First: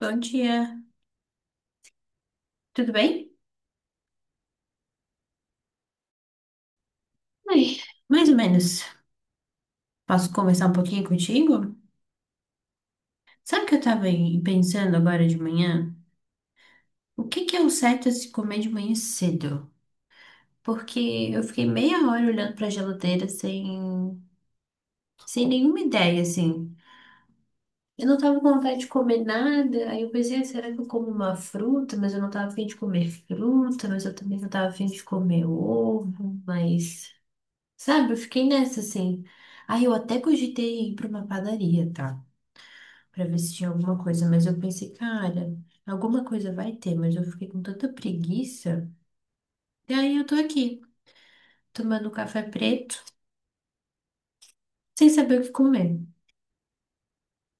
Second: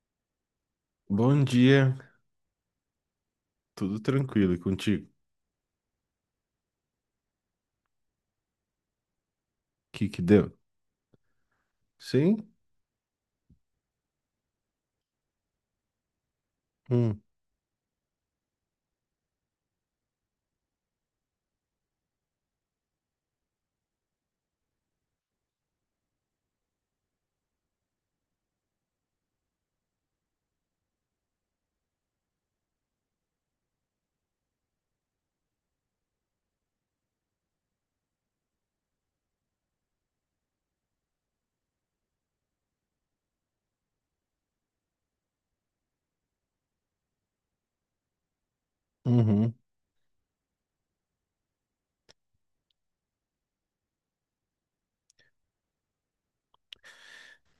Bom dia, Bom dia, tudo bem? tudo tranquilo e contigo? O Ai, mais ou menos. que que Posso deu? conversar um pouquinho contigo? Sim? Sabe o que eu tava pensando agora de manhã? Hum, O que que é o certo a se comer de manhã cedo? Porque eu fiquei meia hora olhando pra geladeira sem nenhuma ideia, assim. Eu não tava com vontade de comer nada, aí eu pensei, "Ah, será que eu como uma fruta? Mas eu não tava a de comer fruta, mas eu também não tava a de comer ovo, mas... Sabe, eu fiquei nessa assim. Aí eu até cogitei ir pra uma padaria, tá? Pra ver se tinha alguma coisa, mas eu pensei, cara, alguma coisa vai ter, mas eu fiquei com tanta preguiça. uhum. E aí eu tô aqui, tomando café preto, sem saber o que comer.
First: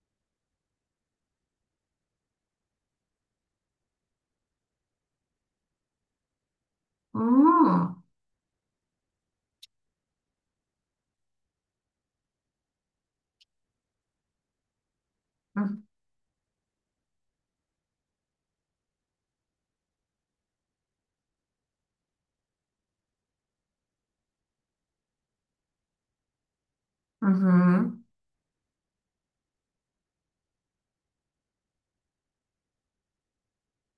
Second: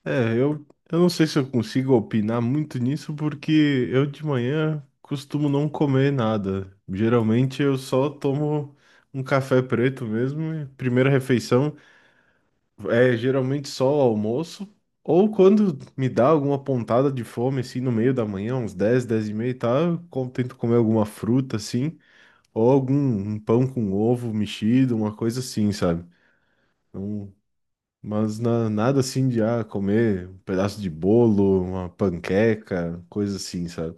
É, eu não sei se eu consigo opinar muito nisso porque eu de manhã costumo não comer nada. Geralmente eu Hum, só tomo um café preto mesmo, e primeira refeição é geralmente só o almoço. Ou quando me dá alguma pontada de fome, assim, no meio da manhã, uns 10, 10:30, tá? Eu tento comer alguma fruta, assim. Ou algum um pão com ovo mexido, uma coisa assim, sabe? Não, uhum, mas nada assim de comer um pedaço de bolo, uma panqueca, coisa assim, sabe?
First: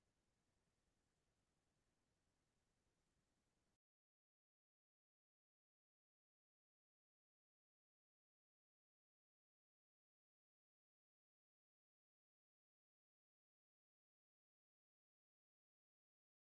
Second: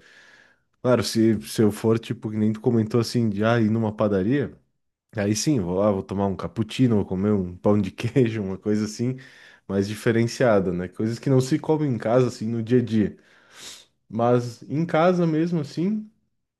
Claro, se eu for, tipo, que nem tu comentou assim, de ir numa padaria, aí sim, vou lá, vou tomar um cappuccino, vou comer um pão de queijo, uma coisa assim, mais diferenciada, né? Coisas que não se comem em casa, assim, no dia a dia. Mas em casa mesmo, assim.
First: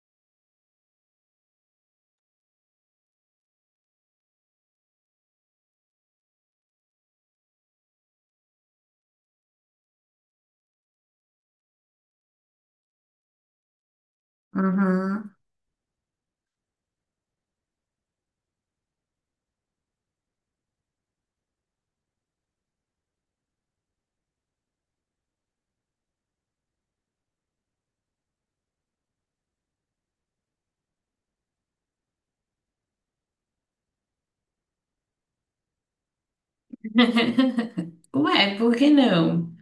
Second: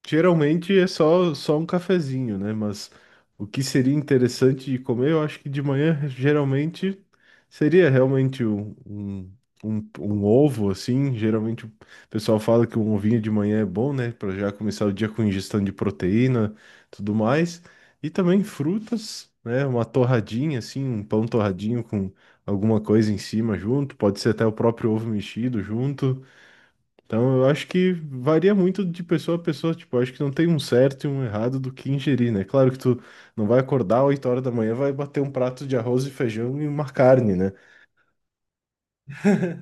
Geralmente é só um cafezinho, né? Mas o que seria interessante de comer, eu acho que de manhã geralmente seria realmente um ovo, assim. Geralmente o pessoal fala que um ovinho de manhã é bom, né? Para já começar o dia com uhum. ingestão de proteína, tudo mais. E também frutas, né? Uma torradinha, assim, um pão torradinho com alguma coisa em cima junto. Pode ser até o próprio ovo mexido junto. Então, eu acho que varia muito de pessoa a pessoa. Tipo, eu acho que não tem um certo e um errado do que ingerir, né? Claro que tu não vai acordar 8 horas da manhã, vai bater um prato de arroz e feijão e uma carne, né? Ué, por que não?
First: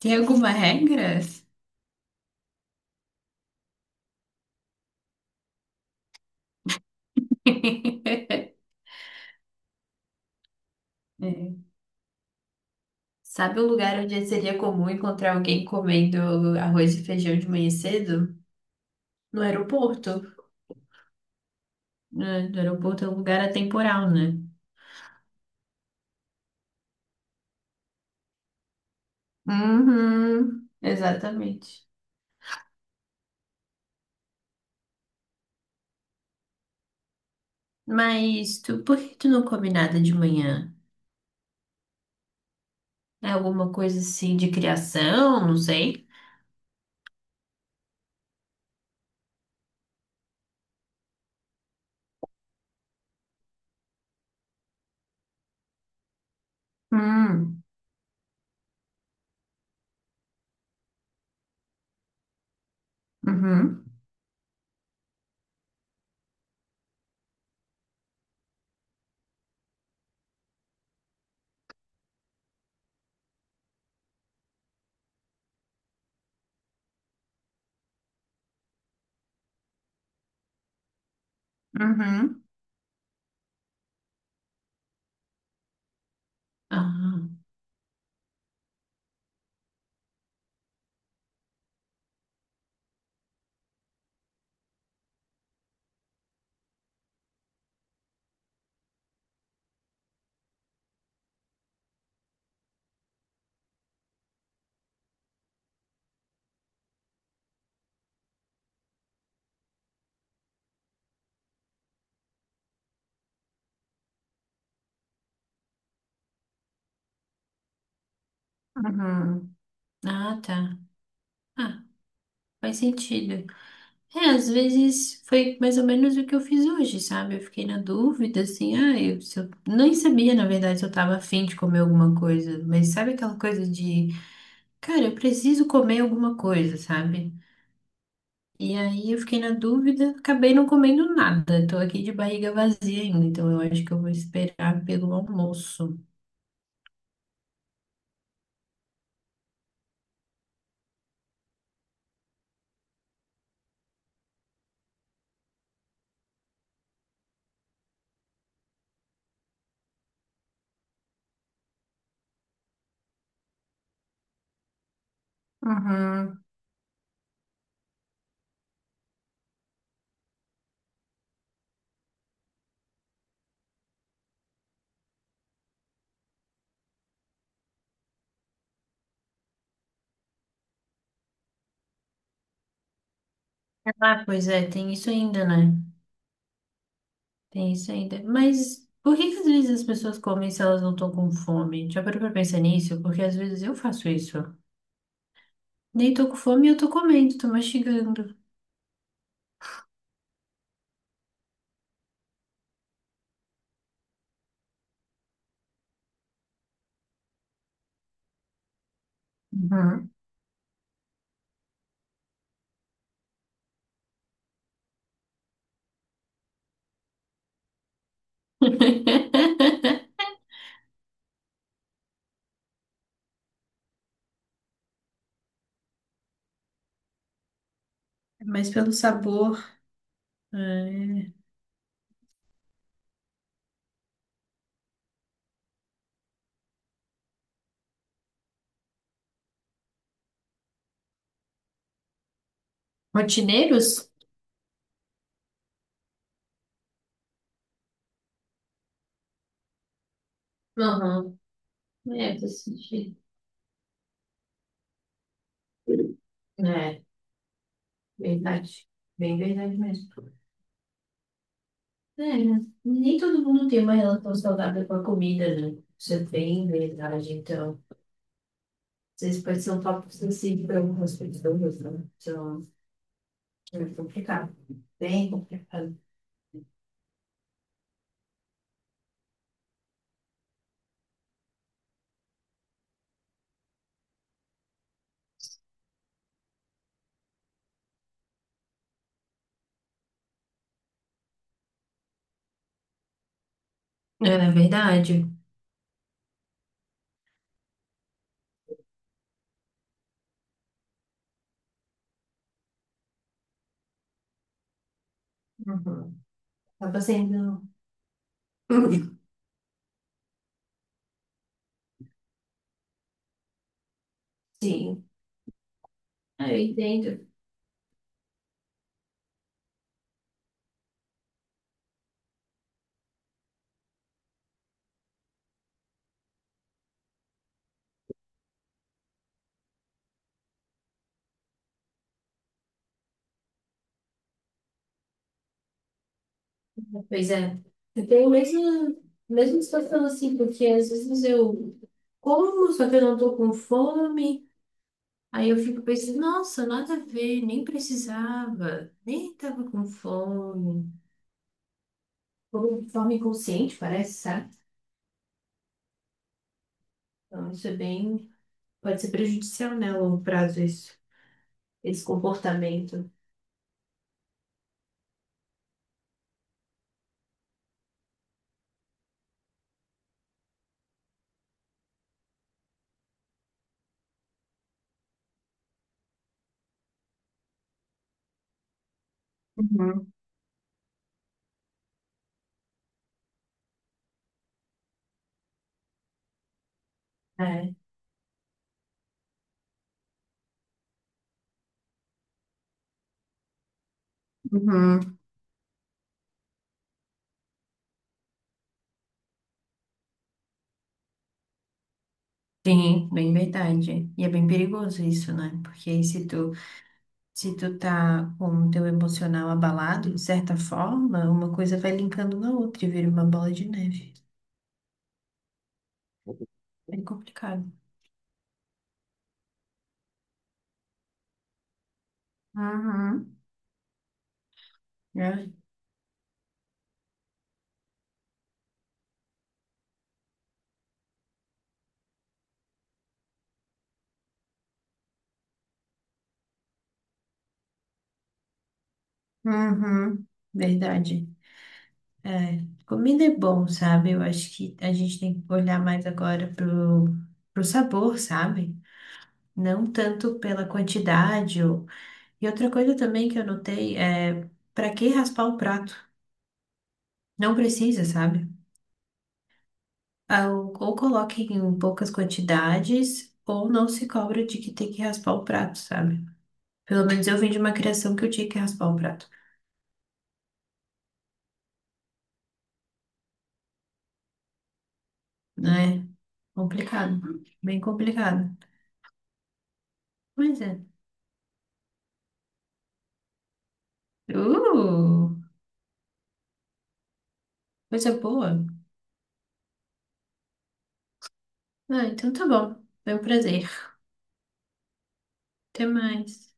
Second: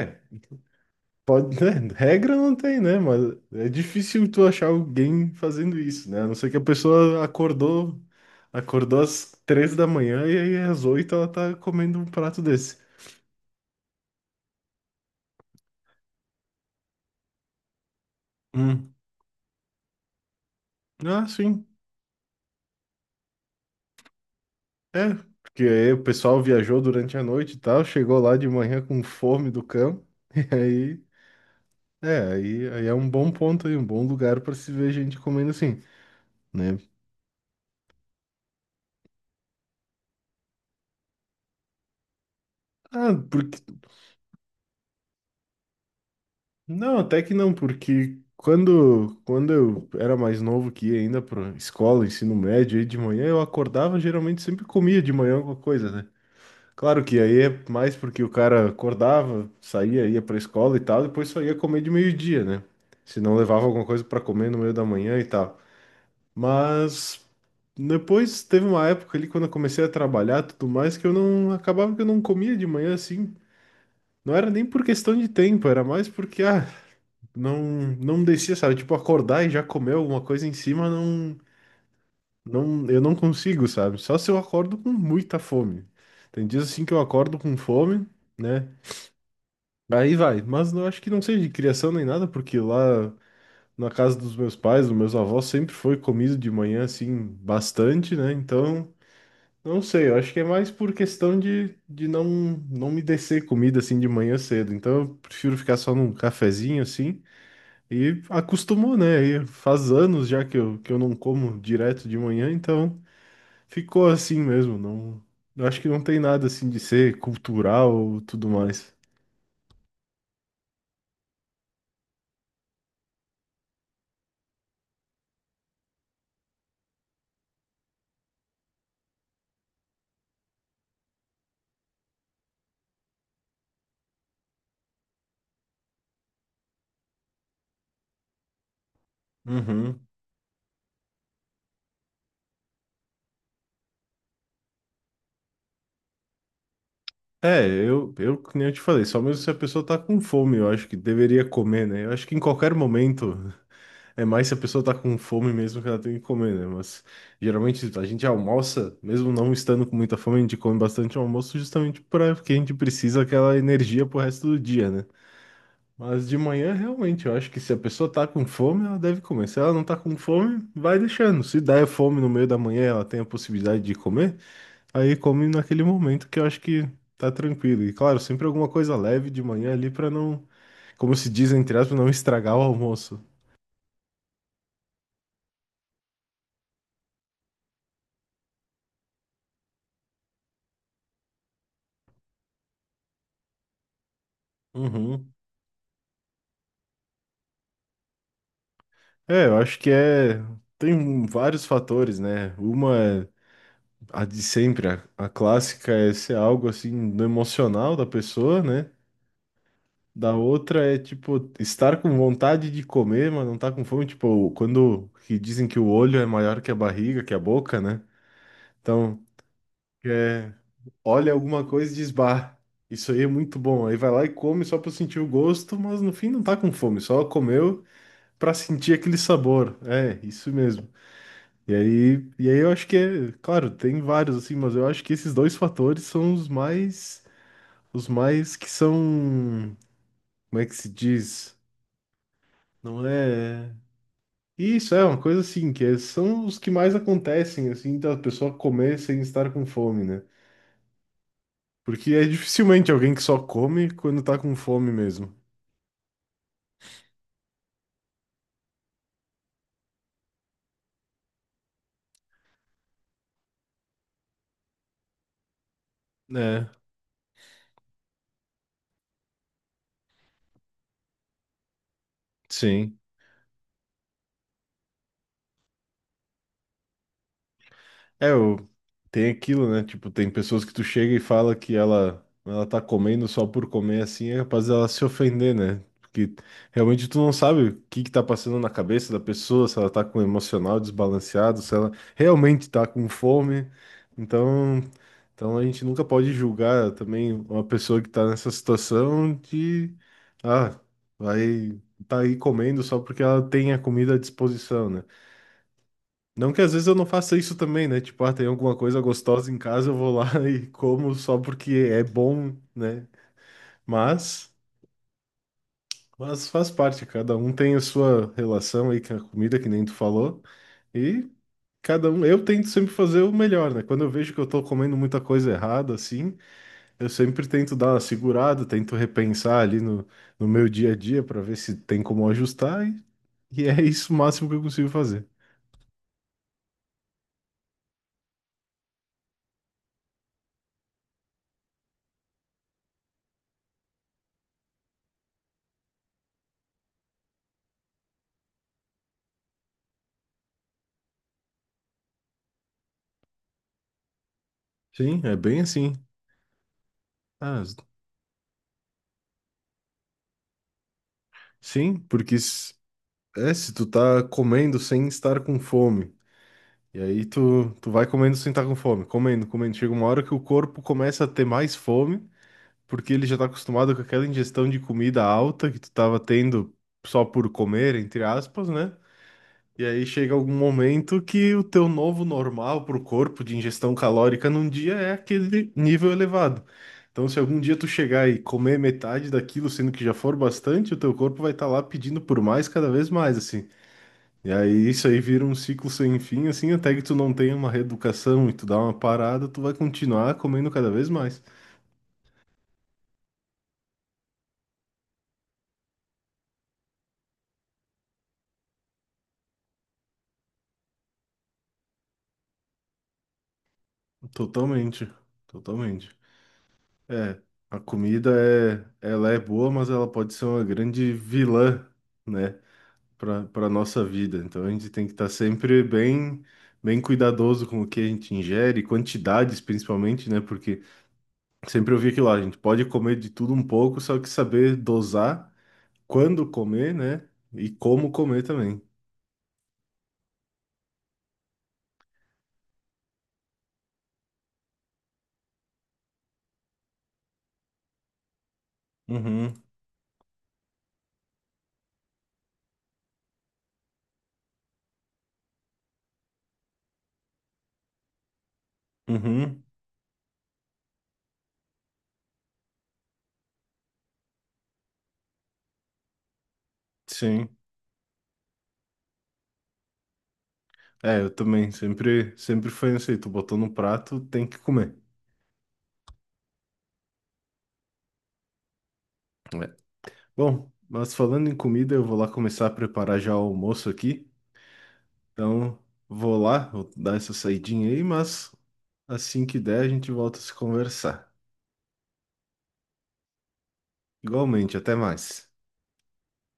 Tem alguma regra? pode, né? Regra não tem, né? Mas é difícil tu achar alguém fazendo isso, né? A não ser que a pessoa acordou, acordou às 3 da manhã e aí às 8 ela tá É. comendo um prato desse. Sabe um lugar onde seria comum encontrar alguém comendo arroz e feijão de manhã cedo? Hum. No aeroporto? Ah, sim. Né? No aeroporto é um lugar atemporal, né? É, porque aí o pessoal viajou durante a noite e tal, chegou lá de manhã com fome do campo, e Uhum, aí, exatamente. É um bom ponto aí, um bom lugar para se ver gente comendo assim, né? Mas tu, por que tu não come nada de manhã? Ah, É porque alguma coisa assim de criação? Não sei. não, até que não, porque quando eu era mais novo que ia ainda para escola, ensino médio, aí de manhã eu acordava, geralmente sempre comia de manhã alguma coisa, né? Claro que aí Hum, é mais porque o cara acordava, saía, ia pra escola e tal, depois só ia comer de meio-dia, né? Se não levava uhum, alguma coisa pra comer no meio da manhã e tal. Mas depois teve uma época ali quando eu comecei a trabalhar, e tudo mais que eu não acabava que eu não comia de manhã assim. Não era nem por questão de tempo, era mais porque não não descia, sabe? Tipo acordar e já comer alguma coisa em cima, não uhum, não eu não consigo, sabe? Só se eu acordo com muita fome. Tem dias assim que eu ah, acordo com fome, né? Aí vai, mas eu acho que não seja de criação nem nada, porque lá na casa dos meus pais, dos meus avós, sempre foi comido de manhã, assim, bastante, né? Então, não sei, eu acho que é mais por questão de não me descer comida, assim, de manhã cedo. Então, eu prefiro ficar só num cafezinho, assim, e acostumou, né? E faz anos já que que eu não como direto de manhã, então ficou assim mesmo. Não, eu acho que não tem nada, assim, de ser cultural ou tudo mais. uhum. Ah, tá. Ah, faz sentido. É, às vezes foi mais ou menos o que eu fiz hoje, sabe? Eu fiquei na dúvida, assim, ah, eu, se eu nem sabia, na verdade, se eu tava afim de comer alguma coisa. Mas sabe aquela coisa de cara, eu preciso comer alguma coisa, sabe? E aí eu fiquei na Uhum. dúvida, acabei não comendo nada. Tô aqui de barriga vazia ainda, então eu acho que eu vou esperar pelo almoço. É, eu, que nem eu te falei, só mesmo se a pessoa tá com fome, eu acho que deveria comer, né? Eu acho que em qualquer momento, é mais se a pessoa tá com fome mesmo que ela tem que comer, né? Mas geralmente a gente almoça, mesmo não estando com muita fome, a gente come bastante almoço justamente para que a gente precisa aquela energia pro resto do dia, né? Mas de Uhum. manhã, realmente, eu acho que se a pessoa tá com fome, ela deve comer. Se ela não tá com fome, vai deixando. Se der fome no meio da manhã, ela tem a possibilidade de comer. Aí come naquele momento que eu acho que tá tranquilo. E claro, sempre alguma coisa leve de manhã ali pra não, como se diz entre aspas, não estragar o almoço. Ah, pois é, tem isso ainda, né? Tem isso ainda. Mas por que que às vezes as pessoas comem se elas não estão com fome? Já parou pra pensar nisso? Porque às vezes eu faço isso. Uhum. Nem tô com fome e eu tô comendo, tô mastigando. É, eu acho que é. Tem vários fatores, né? Uma é a de sempre, a clássica é ser algo assim do emocional da pessoa, né? Uhum. Da outra é tipo estar com vontade de comer, mas não tá com fome. Tipo, quando que dizem que o olho é maior que a barriga, que a boca, né? Então, É, olha alguma coisa e diz, bah, isso aí é muito bom. Aí vai lá e come só pra sentir o gosto, mas no fim não tá com fome, só comeu pra Mas sentir pelo aquele sabor. sabor. É, isso mesmo. É, E aí, eu acho que é, claro, tem vários assim, mas eu acho que esses dois fatores são os mais, que são, como é que se diz? Não é. Rotineiros? Isso é uma coisa assim, são os que mais acontecem, assim, da pessoa comer sem estar com fome, né? Uhum. Porque é É, tô dificilmente alguém sentindo. que só come quando tá com fome mesmo. É, verdade. Bem verdade mesmo. É, né? Nem todo mundo tem uma relação saudável com a comida, né? Isso é É, bem verdade. Então, vocês podem ser um tópico sensível para algumas pessoas, né? Então, sim. é complicado. Bem complicado. É, o tem aquilo, né? Tipo, tem pessoas que tu chega e fala que ela tá comendo só por comer assim, é capaz dela se ofender, né? Porque realmente tu não sabe o que que tá passando na cabeça da pessoa, se ela tá com emocional desbalanceado, se ela realmente tá com fome. É Então, verdade. Então, a gente nunca pode julgar também uma pessoa que está nessa situação de, ah, vai tá aí comendo só porque ela tem a comida à disposição, né? Uhum. Não que às vezes eu Acaba não faça isso sendo. também, né? Tipo, tem alguma coisa gostosa em casa, eu vou lá e como só porque é bom, né? Mas, Sim, mas, ah, eu faz parte, entendo. cada um tem a sua relação aí com a comida, que nem tu falou. E cada um, eu tento sempre fazer o melhor, né? Quando eu vejo que eu tô comendo muita coisa errada, assim. Eu sempre tento dar uma segurada, tento repensar ali no meu dia a dia para ver se tem como ajustar, e é isso o máximo que eu consigo fazer. Pois é. Eu tenho a mesma situação assim, porque às vezes eu como, só que eu não tô com fome. Aí eu fico pensando, nossa, nada a ver, nem precisava, nem tava com fome. Como de forma inconsciente, parece, sabe? Sim, é bem assim. Então Ah, isso é pode ser prejudicial, né, a longo prazo, isso, sim, esse porque comportamento. Se tu tá comendo sem estar com fome, e aí tu vai comendo sem estar com fome, comendo, comendo. Chega uma hora que o corpo começa a ter mais fome, porque ele já tá acostumado com aquela ingestão de comida alta que tu tava tendo só por comer, entre aspas, né? E aí Uhum, chega algum momento que o teu novo normal para o corpo de ingestão calórica num dia é aquele nível elevado. Então, se algum é. dia tu chegar e comer metade daquilo, sendo que já for bastante, o teu corpo vai estar lá pedindo por mais cada vez mais, assim. E aí isso Uhum. aí vira um ciclo sem fim, assim, até que tu não tenha uma reeducação e tu dá uma parada, tu vai continuar comendo cada vez mais. Sim, bem verdade. E é bem perigoso isso, né? Porque aí se se tu tá com o teu emocional abalado, de certa forma, uma coisa vai linkando na outra e vira uma bola de neve. Totalmente, totalmente. É, bem É, complicado. a comida ela é boa, mas ela pode ser uma grande vilã, né? Uhum. Para nossa vida. Então a gente tem que estar sempre bem cuidadoso com o que a gente ingere, quantidades principalmente, né? Porque sempre eu vi aquilo lá, a gente pode comer de tudo um pouco, só que saber dosar quando comer, né? E como comer também. Uhum, verdade. É, comida é bom, sabe? Eu acho que a gente tem que olhar mais agora pro sabor, sabe? Uhum, Não tanto pela quantidade. Ou... E outra coisa também que eu notei é para que raspar o prato? Não precisa, sabe? uhum, Ah, ou coloque em poucas quantidades, ou não se cobra de que tem que raspar o prato, sabe? Pelo menos eu vim sim. de uma criação que eu tinha que raspar o prato, É, eu também, sempre foi isso aí, tu botou no prato, tem que comer. né? Complicado, bem complicado. É. Pois é. Bom, mas falando em comida, eu vou lá começar a preparar já o almoço aqui, Uh, então vou lá, vou dar essa saidinha aí, coisa mas boa. assim que der, a gente volta a se conversar. Ah, então tá bom. Foi um prazer. Igualmente, até mais. Até mais.